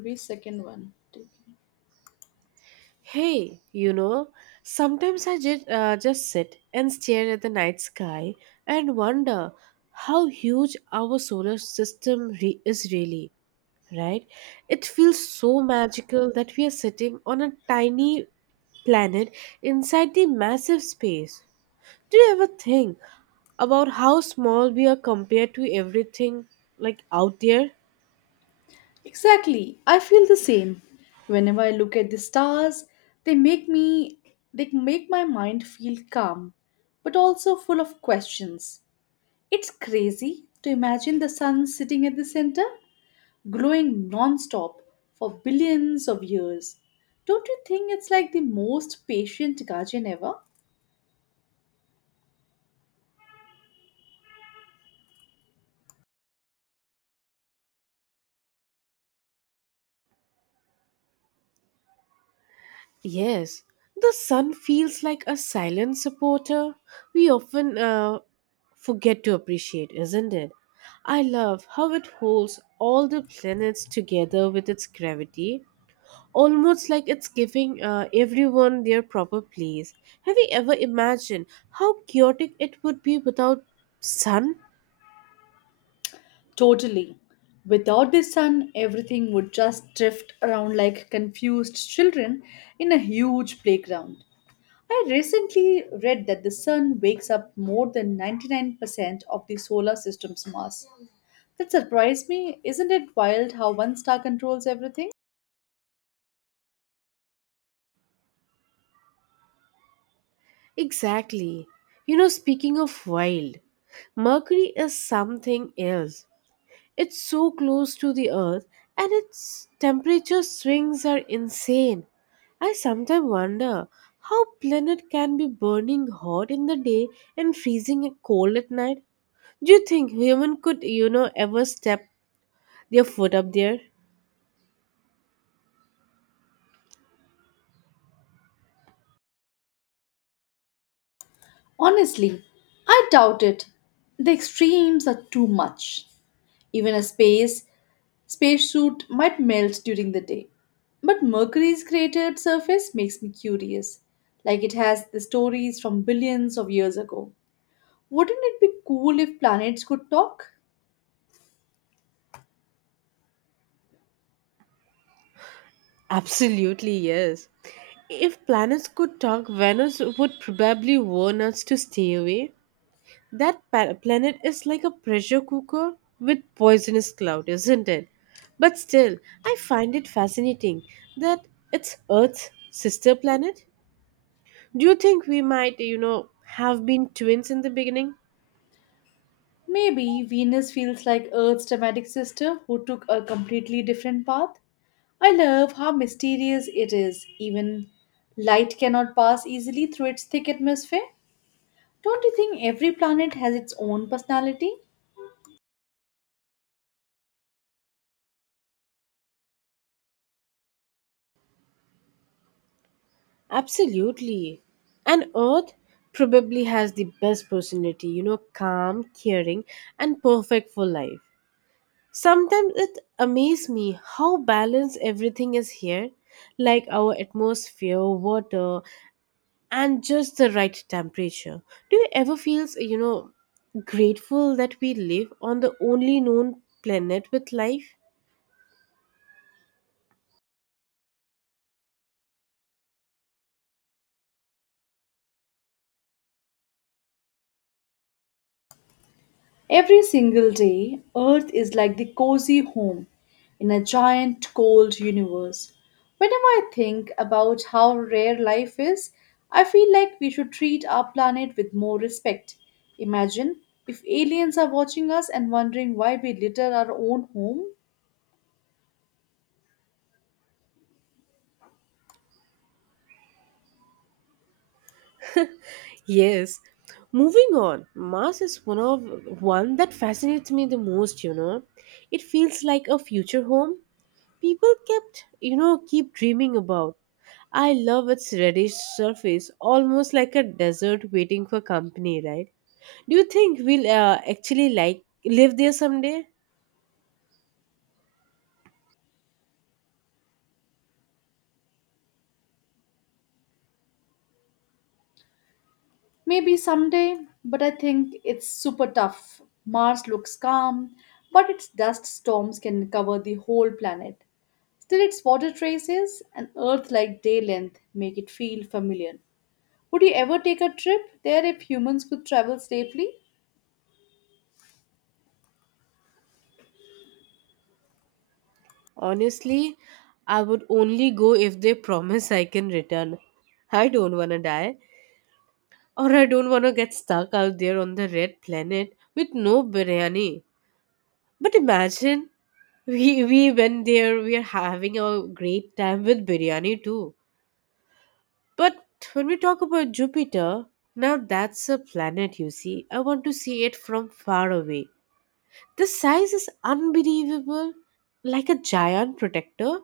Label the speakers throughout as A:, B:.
A: Every second one.
B: Hey, you know, sometimes I just sit and stare at the night sky and wonder how huge our solar system is really, right? It feels so magical that we are sitting on a tiny planet inside the massive space. Do you ever think about how small we are compared to everything like out there?
A: Exactly. I feel the same. Whenever I look at the stars, they make me they make my mind feel calm, but also full of questions. It's crazy to imagine the sun sitting at the center, glowing non-stop for billions of years. Don't you think it's like the most patient guardian ever?
B: Yes, the sun feels like a silent supporter we often forget to appreciate, isn't it? I love how it holds all the planets together with its gravity, almost like it's giving everyone their proper place. Have you ever imagined how chaotic it would be without sun?
A: Totally. Without the sun, everything would just drift around like confused children in a huge playground. I recently read that the sun wakes up more than 99% of the solar system's mass. That surprised me. Isn't it wild how one star controls everything?
B: Exactly. You know, speaking of wild, Mercury is something else. It's so close to the Earth and its temperature swings are insane. I sometimes wonder how planet can be burning hot in the day and freezing cold at night. Do you think human could, you know, ever step their foot up there?
A: Honestly, I doubt it. The extremes are too much. Even a space Spacesuit might melt during the day. But Mercury's cratered surface makes me curious, like it has the stories from billions of years ago. Wouldn't it be cool if planets could talk?
B: Absolutely yes. If planets could talk, Venus would probably warn us to stay away. That planet is like a pressure cooker with poisonous cloud, isn't it? But still, I find it fascinating that it's Earth's sister planet. Do you think we might, you know, have been twins in the beginning?
A: Maybe Venus feels like Earth's dramatic sister who took a completely different path. I love how mysterious it is. Even light cannot pass easily through its thick atmosphere. Don't you think every planet has its own personality?
B: Absolutely. And Earth probably has the best personality, you know, calm, caring, and perfect for life. Sometimes it amazes me how balanced everything is here, like our atmosphere, water, and just the right temperature. Do you ever feel, you know, grateful that we live on the only known planet with life?
A: Every single day, Earth is like the cozy home in a giant cold universe. Whenever I think about how rare life is, I feel like we should treat our planet with more respect. Imagine if aliens are watching us and wondering why we litter our own home.
B: Yes. Moving on, Mars is one that fascinates me the most, you know. It feels like a future home people keep dreaming about. I love its reddish surface, almost like a desert waiting for company, right? Do you think we'll actually like live there someday?
A: Maybe someday, but I think it's super tough. Mars looks calm, but its dust storms can cover the whole planet. Still, its water traces and Earth like day length make it feel familiar. Would you ever take a trip there if humans could travel safely?
B: Honestly, I would only go if they promise I can return. I don't wanna die, or I don't wanna get stuck out there on the red planet with no biryani. But imagine we went there, we are having a great time with biryani too. But when we talk about Jupiter, now that's a planet you see. I want to see it from far away. The size is unbelievable, like a giant protector.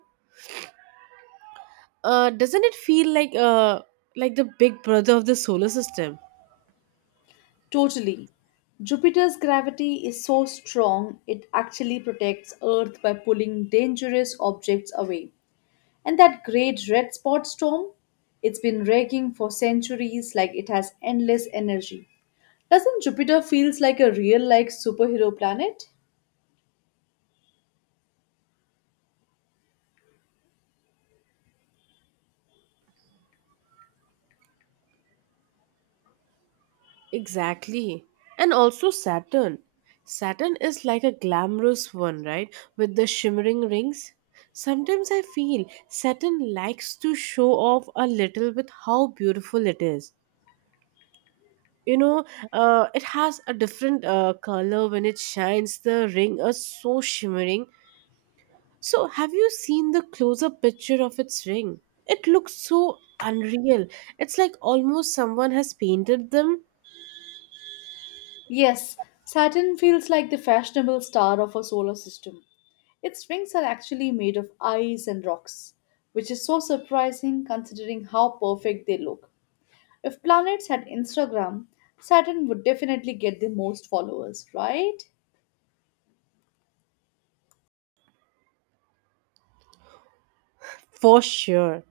B: Doesn't it feel like the big brother of the solar system?
A: Totally. Jupiter's gravity is so strong it actually protects Earth by pulling dangerous objects away. And that great red spot storm, it's been raging for centuries like it has endless energy. Doesn't Jupiter feels like a real like superhero planet?
B: Exactly. And also Saturn. Saturn is like a glamorous one, right? With the shimmering rings. Sometimes I feel Saturn likes to show off a little with how beautiful it is. You know, it has a different color when it shines. The ring is so shimmering. So, have you seen the close up picture of its ring? It looks so unreal. It's like almost someone has painted them
A: Yes, Saturn feels like the fashionable star of our solar system. Its rings are actually made of ice and rocks, which is so surprising considering how perfect they look. If planets had Instagram, Saturn would definitely get the most followers, right?
B: for sure.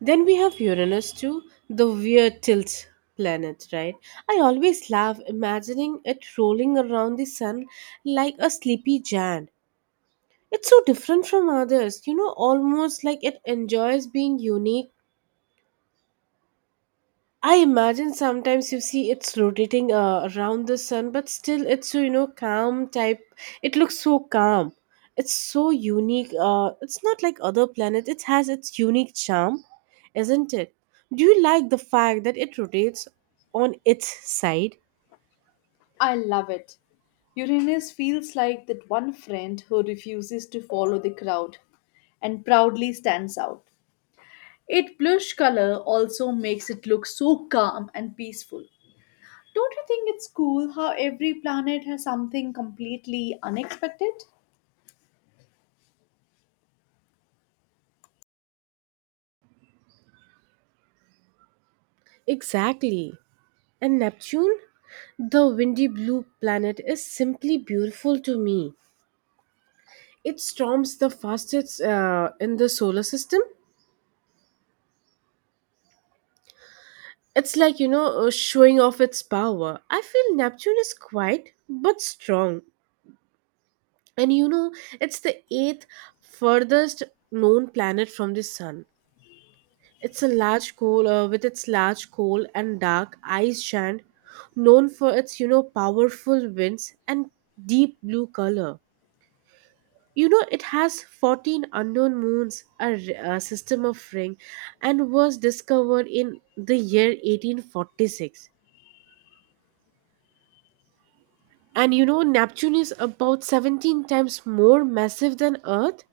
B: Then we have Uranus too, the weird tilt planet, right? I always laugh imagining it rolling around the sun like a sleepy giant. It's so different from others, you know, almost like it enjoys being unique. I imagine sometimes you see it's rotating around the sun, but still it's so you know calm type. It looks so calm. It's so unique. It's not like other planets. It has its unique charm, isn't it? Do you like the fact that it rotates on its side?
A: I love it. Uranus feels like that one friend who refuses to follow the crowd and proudly stands out. Its blush color also makes it look so calm and peaceful. Don't you think it's cool how every planet has something completely unexpected?
B: Exactly. And Neptune, the windy blue planet, is simply beautiful to me. It storms the fastest in the solar system. It's like, you know, showing off its power. I feel Neptune is quiet but strong. And you know, it's the eighth furthest known planet from the sun. It's a large coal and dark ice giant known for its, you know, powerful winds and deep blue color. You know, it has 14 unknown moons, a system of ring, and was discovered in the year 1846. And you know, Neptune is about 17 times more massive than Earth?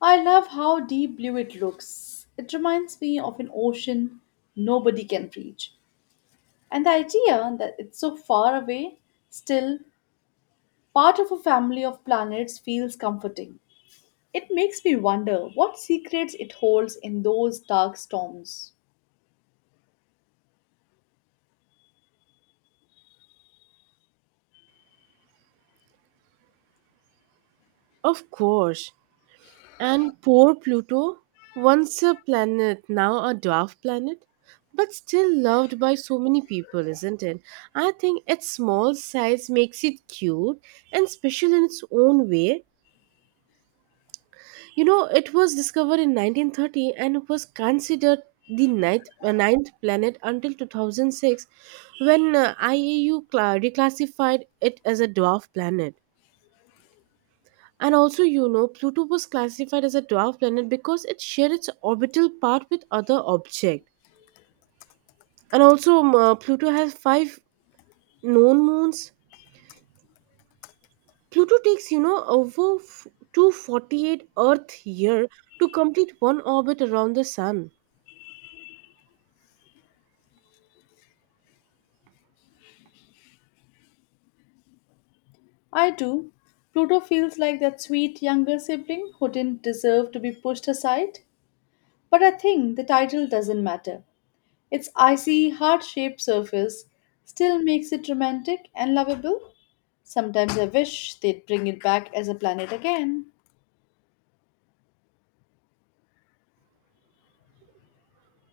A: I love how deep blue it looks. It reminds me of an ocean nobody can reach. And the idea that it's so far away, still part of a family of planets, feels comforting. It makes me wonder what secrets it holds in those dark storms.
B: Of course. And poor Pluto, once a planet, now a dwarf planet, but still loved by so many people, isn't it? I think its small size makes it cute and special in its own way. You know, it was discovered in 1930 and was considered the ninth planet until 2006 when IAU reclassified it as a dwarf planet. And also, you know, Pluto was classified as a dwarf planet because it shared its orbital part with other objects. And also, Pluto has five known moons. Pluto takes, you know, 248 Earth year to complete one orbit around the Sun.
A: I do. Pluto feels like that sweet younger sibling who didn't deserve to be pushed aside. But I think the title doesn't matter. Its icy, heart shaped surface still makes it romantic and lovable. Sometimes I wish they'd bring it back as a planet again.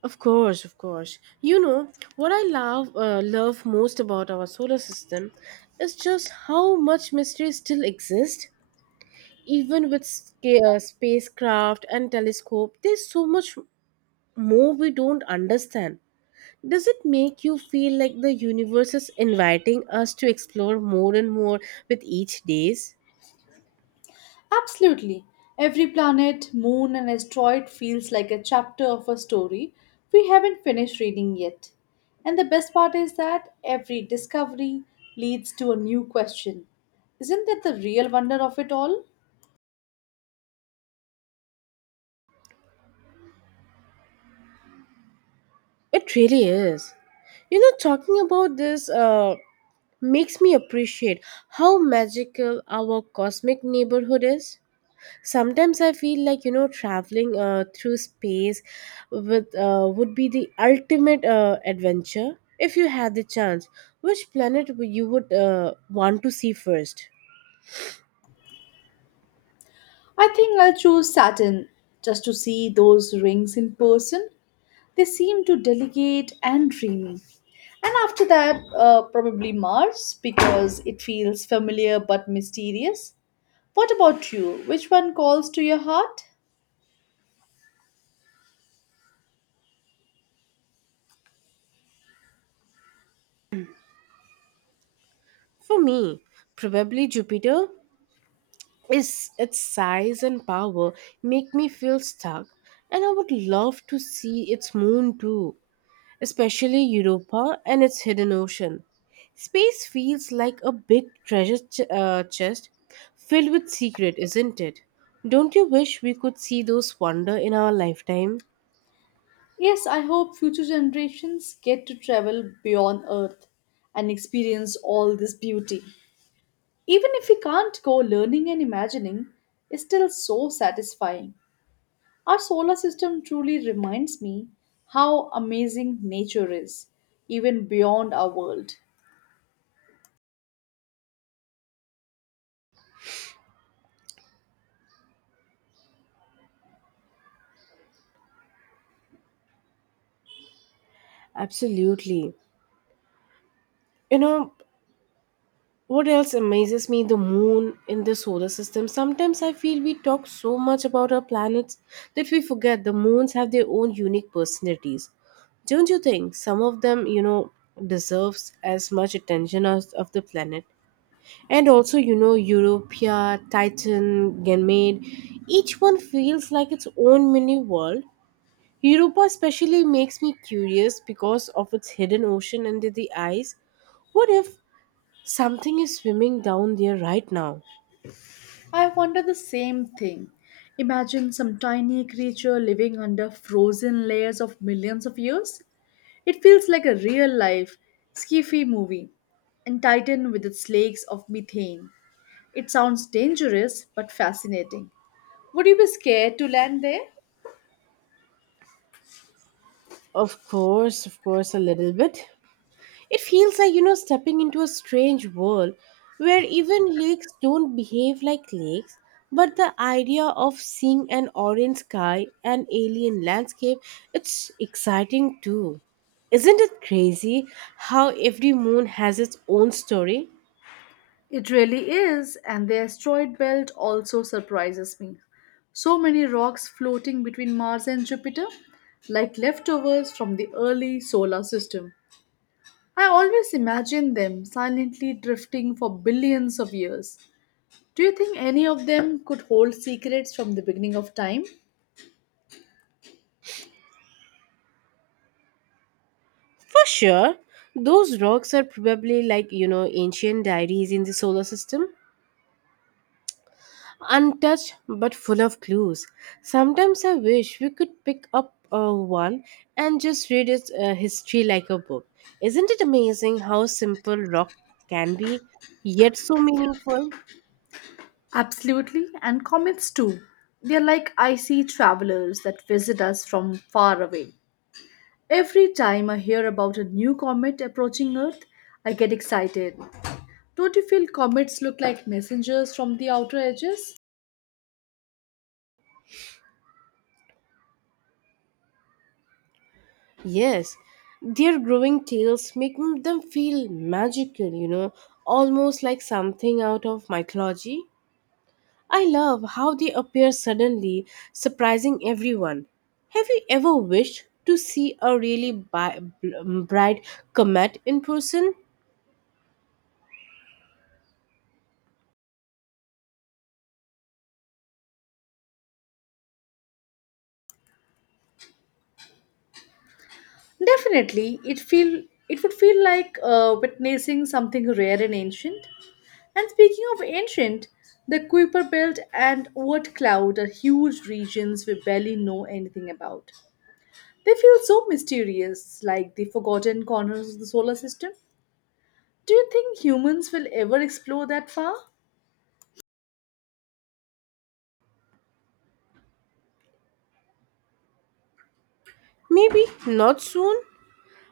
B: Of course, of course. You know what I love most about our solar system is just how much mystery still exists. Even with spacecraft and telescope, there's so much more we don't understand. Does it make you feel like the universe is inviting us to explore more and more with each days?
A: Absolutely. Every planet, moon, and asteroid feels like a chapter of a story we haven't finished reading yet. And the best part is that every discovery leads to a new question. Isn't that the real wonder of it all?
B: It really is. You know, talking about this. Makes me appreciate how magical our cosmic neighborhood is. Sometimes I feel like you know traveling through space with would be the ultimate adventure if you had the chance. Which planet would you would want to see first?
A: I think I'll choose Saturn just to see those rings in person. They seem to delicate and dreamy. And after that, probably Mars because it feels familiar but mysterious. What about you? Which one calls to your heart?
B: For me, probably Jupiter. Is its size and power make me feel stuck? And I would love to see its moon too, especially Europa and its hidden ocean. Space feels like a big treasure chest filled with secret, isn't it? Don't you wish we could see those wonder in our lifetime?
A: Yes, I hope future generations get to travel beyond Earth and experience all this beauty. Even if we can't go learning and imagining, it's still so satisfying. Our solar system truly reminds me how amazing nature is, even beyond our world.
B: Absolutely. You know, what else amazes me? The moon in the solar system. Sometimes I feel we talk so much about our planets that we forget the moons have their own unique personalities. Don't you think some of them, you know, deserves as much attention as of the planet? And also, you know, Europea, Titan, Ganymede, each one feels like its own mini world. Europa especially makes me curious because of its hidden ocean under the ice. What if something is swimming down there right now?
A: I wonder the same thing. Imagine some tiny creature living under frozen layers of millions of years. It feels like a real life sci-fi movie, and Titan with its lakes of methane. It sounds dangerous but fascinating. Would you be scared to land there?
B: Of course, a little bit. It feels like, you know, stepping into a strange world where even lakes don't behave like lakes, but the idea of seeing an orange sky and alien landscape, it's exciting too. Isn't it crazy how every moon has its own story?
A: It really is, and the asteroid belt also surprises me. So many rocks floating between Mars and Jupiter, like leftovers from the early solar system. I always imagine them silently drifting for billions of years. Do you think any of them could hold secrets from the beginning of time?
B: For sure, those rocks are probably like, you know, ancient diaries in the solar system, untouched but full of clues. Sometimes I wish we could pick up one and just read its history like a book. Isn't it amazing how simple rock can be, yet so meaningful?
A: Absolutely, and comets too. They are like icy travelers that visit us from far away. Every time I hear about a new comet approaching Earth, I get excited. Don't you feel comets look like messengers from the outer edges?
B: Yes, their growing tales make them feel magical, you know, almost like something out of mythology. I love how they appear suddenly, surprising everyone. Have you ever wished to see a really bright comet in person?
A: Definitely, it would feel like witnessing something rare and ancient. And speaking of ancient, the Kuiper Belt and Oort Cloud are huge regions we barely know anything about. They feel so mysterious, like the forgotten corners of the solar system. Do you think humans will ever explore that far?
B: Maybe not soon,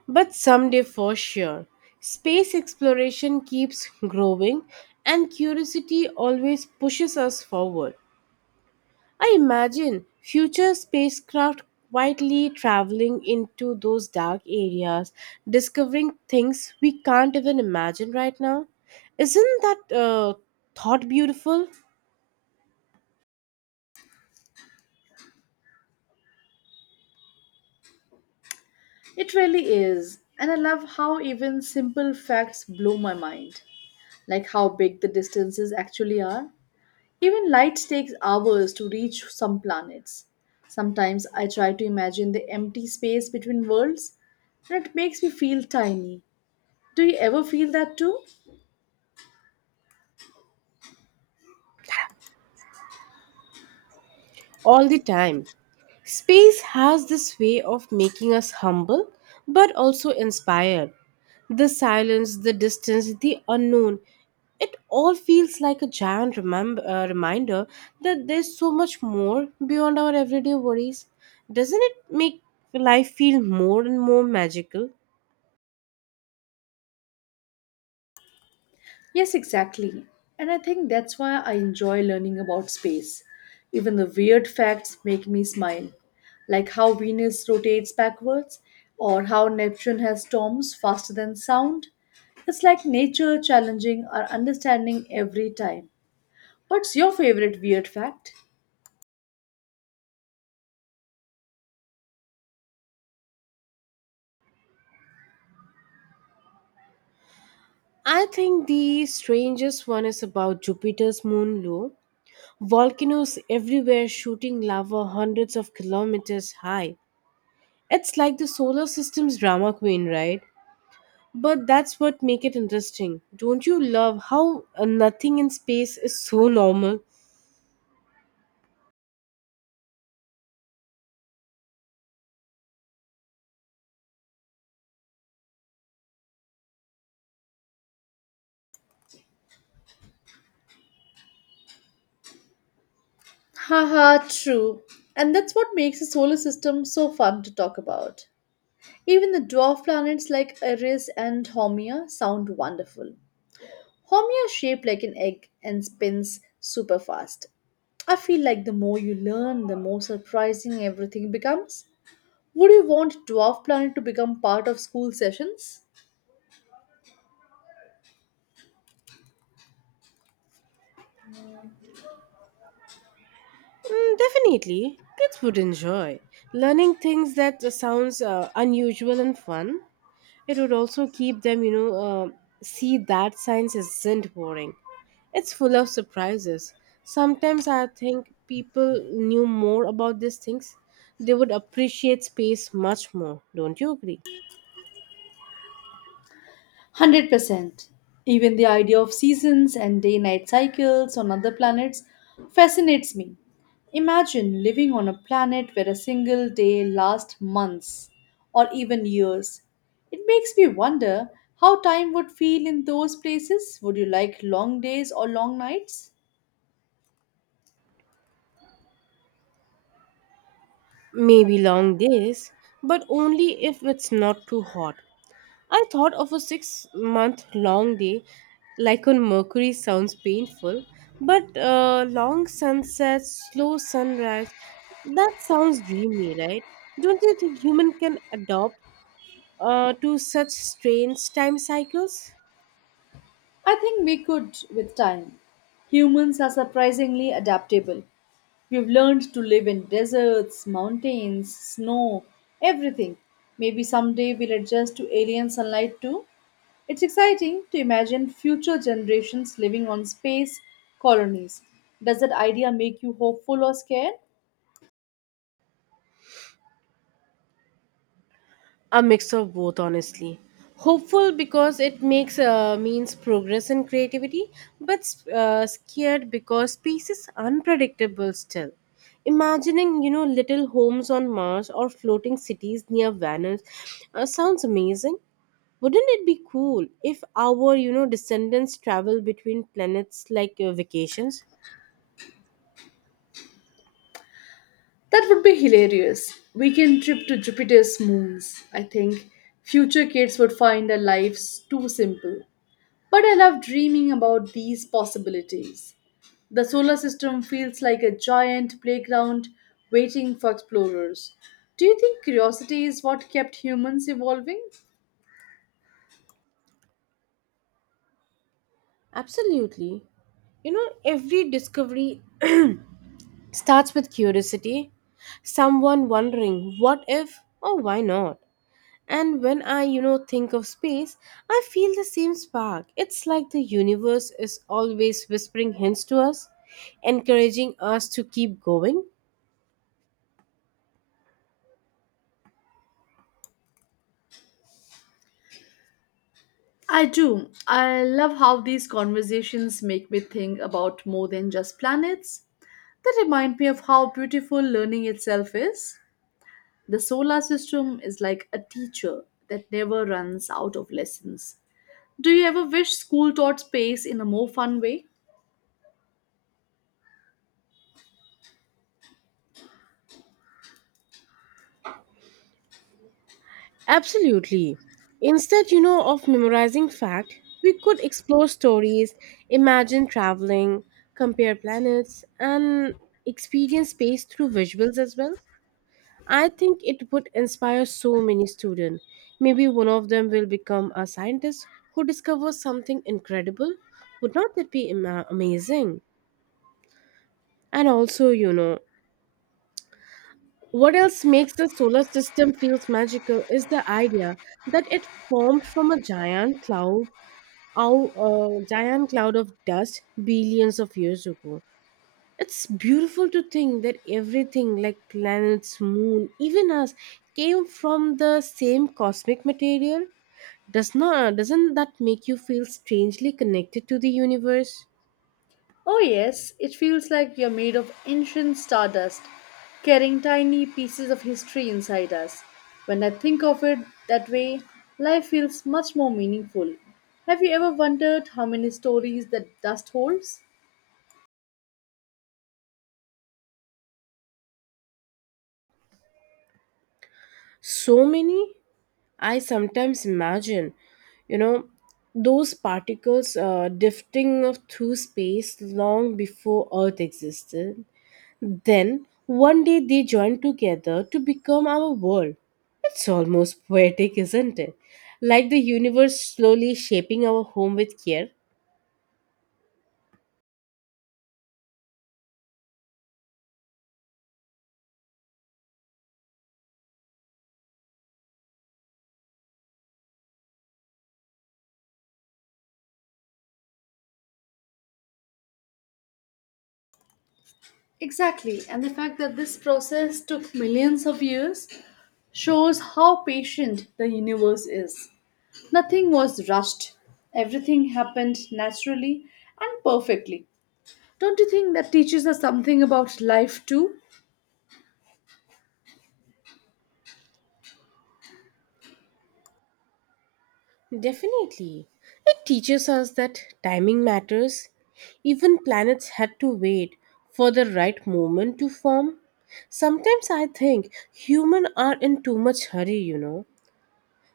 B: but someday for sure. Space exploration keeps growing, and curiosity always pushes us forward. I imagine future spacecraft quietly traveling into those dark areas, discovering things we can't even imagine right now. Isn't that thought beautiful?
A: It really is, and I love how even simple facts blow my mind, like how big the distances actually are. Even light takes hours to reach some planets. Sometimes I try to imagine the empty space between worlds, and it makes me feel tiny. Do you ever feel that too?
B: All the time. Space has this way of making us humble but also inspired. The silence, the distance, the unknown, it all feels like a giant reminder that there's so much more beyond our everyday worries. Doesn't it make life feel more and more magical?
A: Yes, exactly. And I think that's why I enjoy learning about space. Even the weird facts make me smile, like how Venus rotates backwards or how Neptune has storms faster than sound. It's like nature challenging our understanding every time. What's your favorite weird fact?
B: I think the strangest one is about Jupiter's moon low. Volcanoes everywhere shooting lava hundreds of kilometers high. It's like the solar system's drama queen, right? But that's what make it interesting. Don't you love how nothing in space is so normal?
A: Haha, true. And that's what makes the solar system so fun to talk about. Even the dwarf planets like Eris and Haumea sound wonderful. Haumea is shaped like an egg and spins super fast. I feel like the more you learn, the more surprising everything becomes. Would you want dwarf planet to become part of school sessions?
B: Mm, definitely. Kids would enjoy learning things that sounds unusual and fun. It would also keep them, see that science isn't boring. It's full of surprises. Sometimes I think people knew more about these things, they would appreciate space much more. Don't you agree?
A: 100%. Even the idea of seasons and day night cycles on other planets fascinates me. Imagine living on a planet where a single day lasts months or even years. It makes me wonder how time would feel in those places. Would you like long days or long nights?
B: Maybe long days, but only if it's not too hot. I thought of a 6-month long day, like on Mercury sounds painful, but long sunsets, slow sunrise, that sounds dreamy, right? Don't you think human can adopt to such strange time cycles?
A: I think we could with time. Humans are surprisingly adaptable. We've learned to live in deserts, mountains, snow, everything. Maybe someday we'll adjust to alien sunlight too. It's exciting to imagine future generations living on space colonies. Does that idea make you hopeful or scared?
B: A mix of both, honestly. Hopeful because it makes means progress and creativity, but scared because space is unpredictable still. Imagining, you know, little homes on Mars or floating cities near Venus sounds amazing. Wouldn't it be cool if our, you know, descendants travel between planets like vacations?
A: That would be hilarious. Weekend trip to Jupiter's moons. I think future kids would find our lives too simple. But I love dreaming about these possibilities. The solar system feels like a giant playground waiting for explorers. Do you think curiosity is what kept humans evolving?
B: Absolutely. You know, every discovery starts with curiosity, someone wondering, what if, or why not? And when I, you know, think of space, I feel the same spark. It's like the universe is always whispering hints to us, encouraging us to keep going.
A: I do. I love how these conversations make me think about more than just planets. They remind me of how beautiful learning itself is. The solar system is like a teacher that never runs out of lessons. Do you ever wish school taught space in a more fun way?
B: Absolutely. Instead, you know, of memorizing fact, we could explore stories, imagine traveling, compare planets, and experience space through visuals as well. I think it would inspire so many students. Maybe one of them will become a scientist who discovers something incredible. Would not that be amazing? And also, what else makes the solar system feels magical is the idea that it formed from a giant cloud, our giant cloud of dust billions of years ago. It's beautiful to think that everything, like planets, moon, even us, came from the same cosmic material. Doesn't that make you feel strangely connected to the universe?
A: Oh, yes, it feels like we are made of ancient stardust, carrying tiny pieces of history inside us. When I think of it that way, life feels much more meaningful. Have you ever wondered how many stories that dust holds?
B: So many, I sometimes imagine, you know, those particles drifting of through space long before Earth existed. Then one day they join together to become our world. It's almost poetic, isn't it? Like the universe slowly shaping our home with care.
A: Exactly, and the fact that this process took millions of years shows how patient the universe is. Nothing was rushed, everything happened naturally and perfectly. Don't you think that teaches us something about life too?
B: Definitely. It teaches us that timing matters. Even planets had to wait for the right moment to form. Sometimes I think humans are in too much hurry.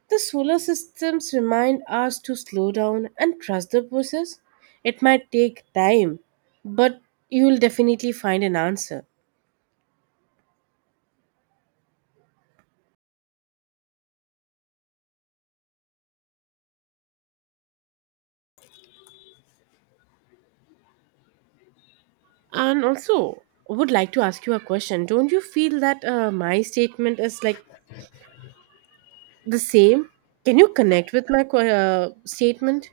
B: The solar systems remind us to slow down and trust the process. It might take time, but you will definitely find an answer. And also, I would like to ask you a question. Don't you feel that my statement is like the same? Can you connect with my statement?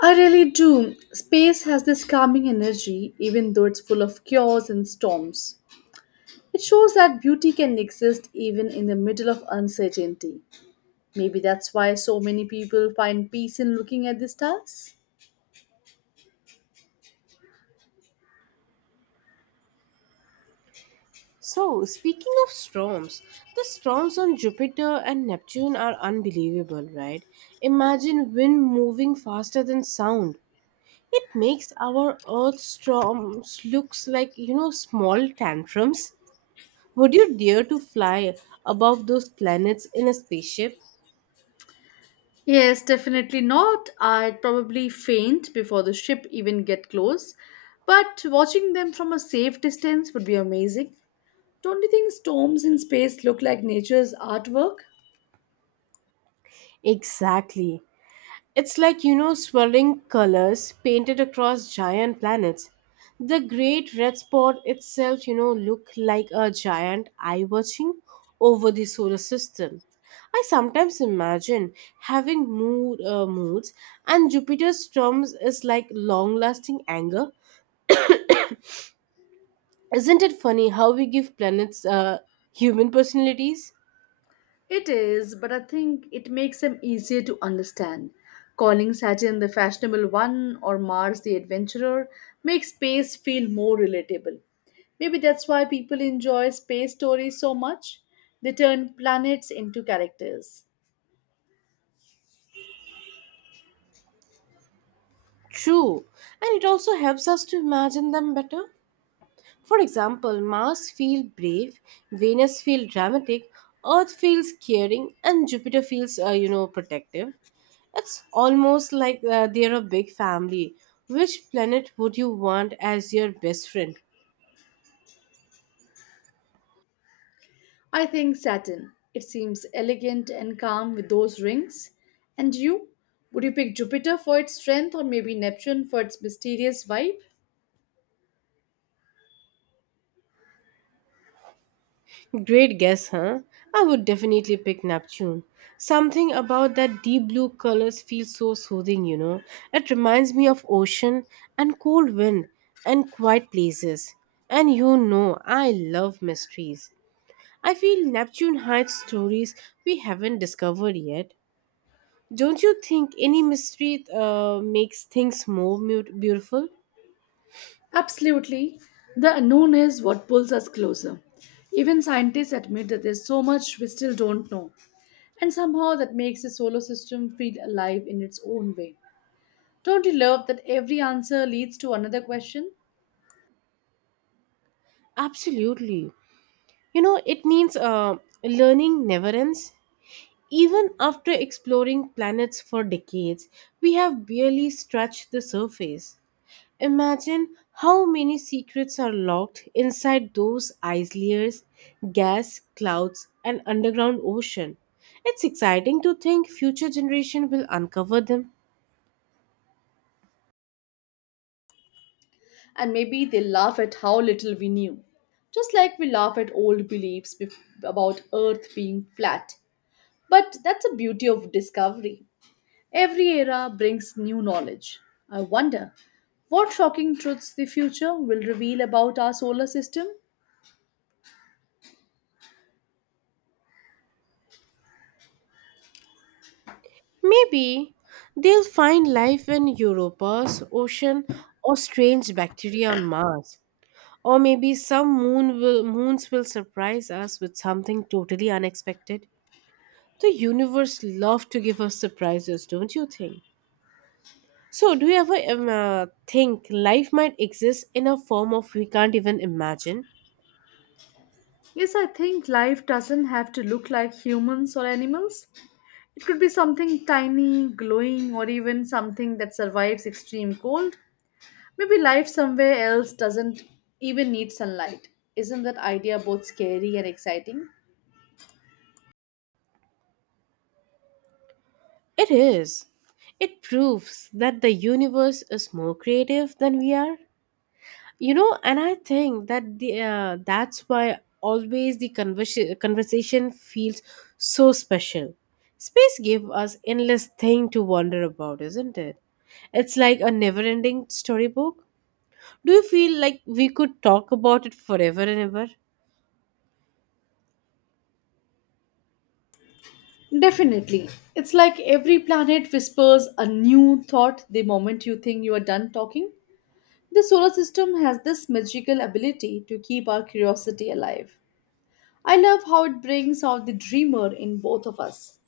A: I really do. Space has this calming energy, even though it's full of chaos and storms. It shows that beauty can exist even in the middle of uncertainty. Maybe that's why so many people find peace in looking at the stars.
B: So, speaking of storms, the storms on Jupiter and Neptune are unbelievable, right? Imagine wind moving faster than sound. It makes our Earth storms looks like small tantrums. Would you dare to fly above those planets in a spaceship?
A: Yes, definitely not. I'd probably faint before the ship even get close. But watching them from a safe distance would be amazing. Don't you think storms in space look like nature's artwork?
B: Exactly. It's like, swirling colors painted across giant planets. The Great Red Spot itself, look like a giant eye watching over the solar system. I sometimes imagine having moods, and Jupiter's storms is like long-lasting anger. Isn't it funny how we give planets human personalities?
A: It is, but I think it makes him easier to understand. Calling Saturn the fashionable one or Mars the adventurer makes space feel more relatable. Maybe that's why people enjoy space stories so much. They turn planets into characters.
B: True, and it also helps us to imagine them better. For example, Mars feels brave, Venus feels dramatic, Earth feels caring, and Jupiter feels protective. It's almost like they're a big family. Which planet would you want as your best friend?
A: I think Saturn. It seems elegant and calm with those rings. And you? Would you pick Jupiter for its strength or maybe Neptune for its mysterious vibe?
B: Great guess, huh? I would definitely pick Neptune. Something about that deep blue colors feels so soothing. It reminds me of ocean and cold wind and quiet places. And I love mysteries. I feel Neptune hides stories we haven't discovered yet. Don't you think any mystery makes things more beautiful?
A: Absolutely. The unknown is what pulls us closer. Even scientists admit that there's so much we still don't know. And somehow that makes the solar system feel alive in its own way. Don't you love that every answer leads to another question?
B: Absolutely. It means learning never ends. Even after exploring planets for decades, we have barely scratched the surface. Imagine how many secrets are locked inside those ice layers, gas, clouds, and underground ocean. It's exciting to think future generation will uncover them.
A: And maybe they laugh at how little we knew. Just like we laugh at old about Earth being flat. But that's the beauty of discovery. Every era brings new knowledge. I wonder what shocking truths the future will reveal about our solar system.
B: Maybe they'll find life in Europa's ocean or strange bacteria on Mars. Or maybe some moons will surprise us with something totally unexpected. The universe loves to give us surprises, don't you think? So, do you ever think life might exist in a form of we can't even imagine?
A: Yes, I think life doesn't have to look like humans or animals. It could be something tiny, glowing, or even something that survives extreme cold. Maybe life somewhere else doesn't even need sunlight. Isn't that idea both scary and exciting?
B: It is. It proves that the universe is more creative than we are. And I think that the that's why always the conversation feels so special. Space gave us endless thing to wonder about, isn't it? It's like a never-ending storybook. Do you feel like we could talk about it forever and ever?
A: Definitely. It's like every planet whispers a new thought the moment you think you are done talking. The solar system has this magical ability to keep our curiosity alive. I love how it brings out the dreamer in both of us.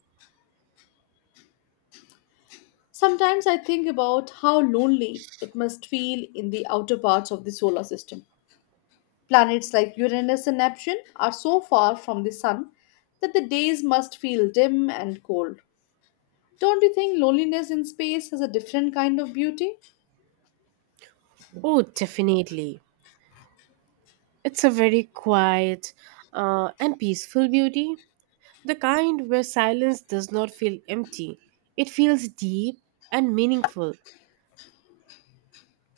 A: Sometimes I think about how lonely it must feel in the outer parts of the solar system. Planets like Uranus and Neptune are so far from the sun that the days must feel dim and cold. Don't you think loneliness in space has a different kind of beauty?
B: Oh, definitely. It's a very quiet and peaceful beauty. The kind where silence does not feel empty, it feels deep and meaningful.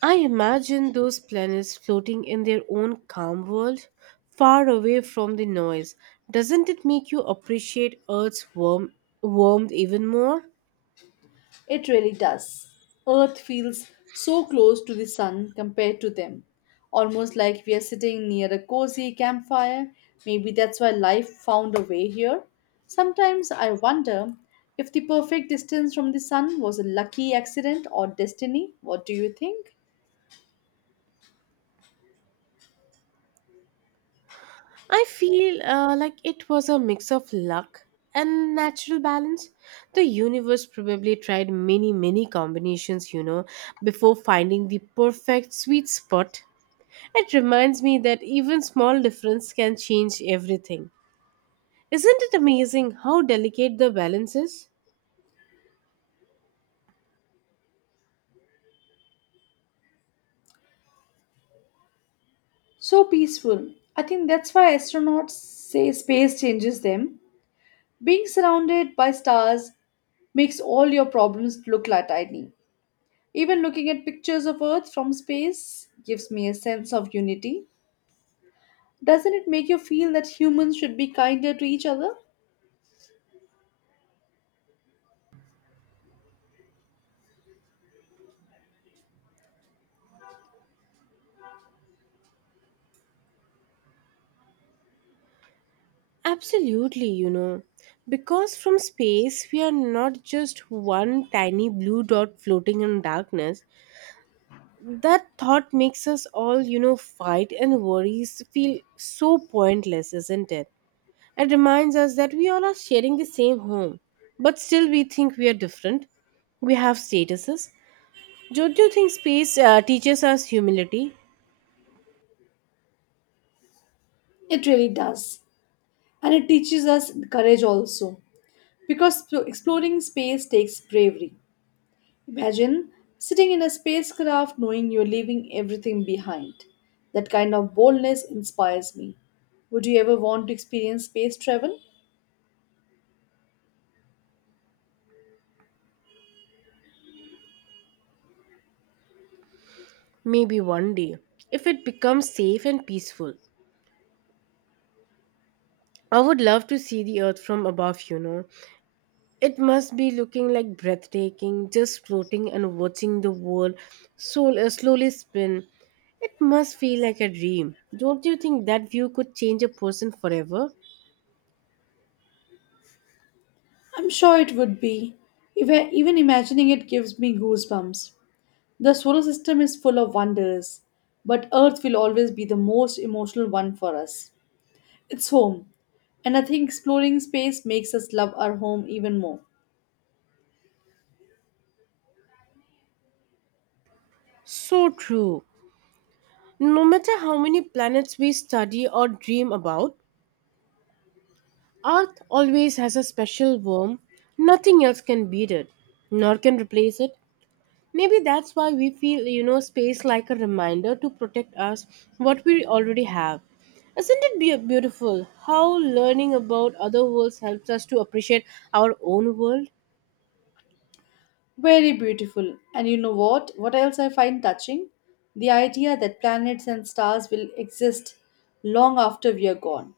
B: I imagine those planets floating in their own calm world, far away from the noise. Doesn't it make you appreciate Earth's warmth even more?
A: It really does. Earth feels so close to the sun compared to them, almost like we are sitting near a cozy campfire. Maybe that's why life found a way here. Sometimes I wonder if the perfect distance from the sun was a lucky accident or destiny. What do you think?
B: I feel like it was a mix of luck and natural balance. The universe probably tried many, many combinations, before finding the perfect sweet spot. It reminds me that even small difference can change everything. Isn't it amazing how delicate the balance is?
A: So peaceful. I think that's why astronauts say space changes them. Being surrounded by stars makes all your problems look like tiny. Even looking at pictures of Earth from space gives me a sense of unity. Doesn't it make you feel that humans should be kinder to each other?
B: Absolutely, because from space we are not just one tiny blue dot floating in darkness. That thought makes us all, fight and worries feel so pointless, isn't it? It reminds us that we all are sharing the same home, but still we think we are different. We have statuses. Don't you think space teaches us humility?
A: It really does. And it teaches us courage also. Because exploring space takes bravery. Imagine sitting in a spacecraft knowing you're leaving everything behind. That kind of boldness inspires me. Would you ever want to experience space travel?
B: Maybe one day, if it becomes safe and peaceful. I would love to see the Earth from above. It must be looking like breathtaking, just floating and watching the world so, slowly spin. It must feel like a dream. Don't you think that view could change a person forever?
A: I'm sure it would be. If I- Even imagining it gives me goosebumps. The solar system is full of wonders, but Earth will always be the most emotional one for us. It's home, and I think exploring space makes us love our home even more.
B: So true. No matter how many planets we study or dream about, Earth always has a special warmth. Nothing else can beat it, nor can replace it. Maybe that's why we feel, space like a reminder to protect us what we already have. Isn't it beautiful how learning about other worlds helps us to appreciate our own world?
A: Very beautiful. And you know what? What else I find touching? The idea that planets and stars will exist long after we are gone.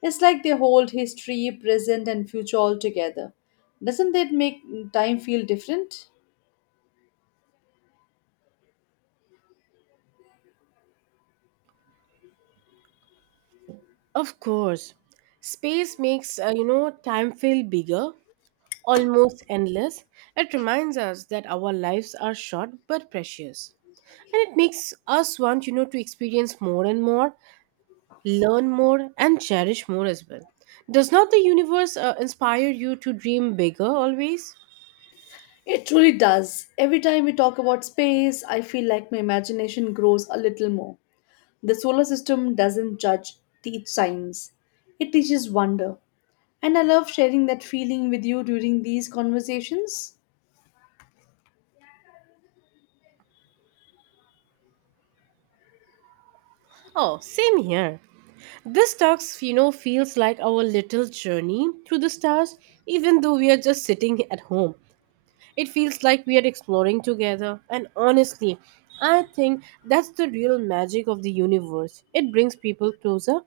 A: It's like they hold history, present, and future all together. Doesn't that make time feel different?
B: Of course, space makes time feel bigger, almost endless. It reminds us that our lives are short but precious. And it makes us want, to experience more and more, learn more, and cherish more as well. Does not the universe inspire you to dream bigger always?
A: It truly does. Every time we talk about space, I feel like my imagination grows a little more. The solar system doesn't judge, teach science, it teaches wonder. And I love sharing that feeling with you during these conversations.
B: Oh, same here. This talks, feels like our little journey through the stars, even though we are just sitting at home. It feels like we are exploring together, and honestly, I think that's the real magic of the universe. It brings people closer.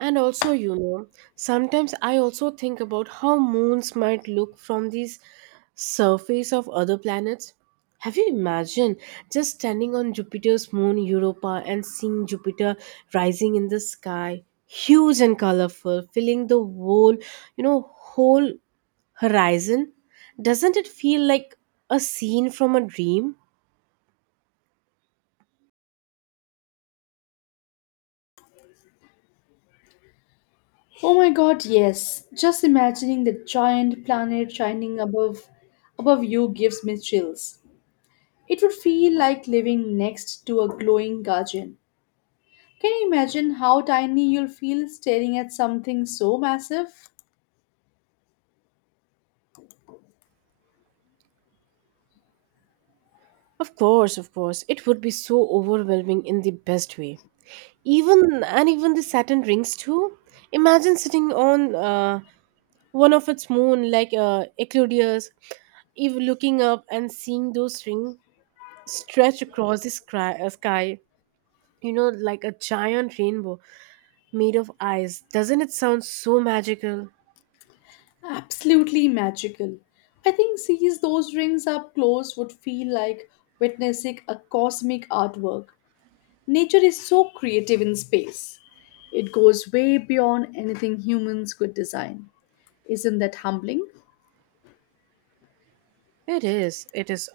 B: And also, sometimes I also think about how moons might look from these surface of other planets. Have you imagined just standing on Jupiter's moon Europa and seeing Jupiter rising in the sky, huge and colorful, filling the whole, you know, whole horizon? Doesn't it feel like a scene from a dream?
A: Oh my god, yes. Just imagining the giant planet shining above you gives me chills. It would feel like living next to a glowing guardian. Can you imagine how tiny you'll feel staring at something so massive?
B: Of course, of course. It would be so overwhelming in the best way. Even and even the Saturn rings too. Imagine sitting on one of its moon like Eclodius if looking up and seeing those rings stretch across the sky like a giant rainbow made of ice. Doesn't it sound so magical?
A: Absolutely magical. I think sees those rings up close would feel like witnessing a cosmic artwork. Nature is so creative in space. It goes way beyond anything humans could design. Isn't that humbling?
B: It is, it is.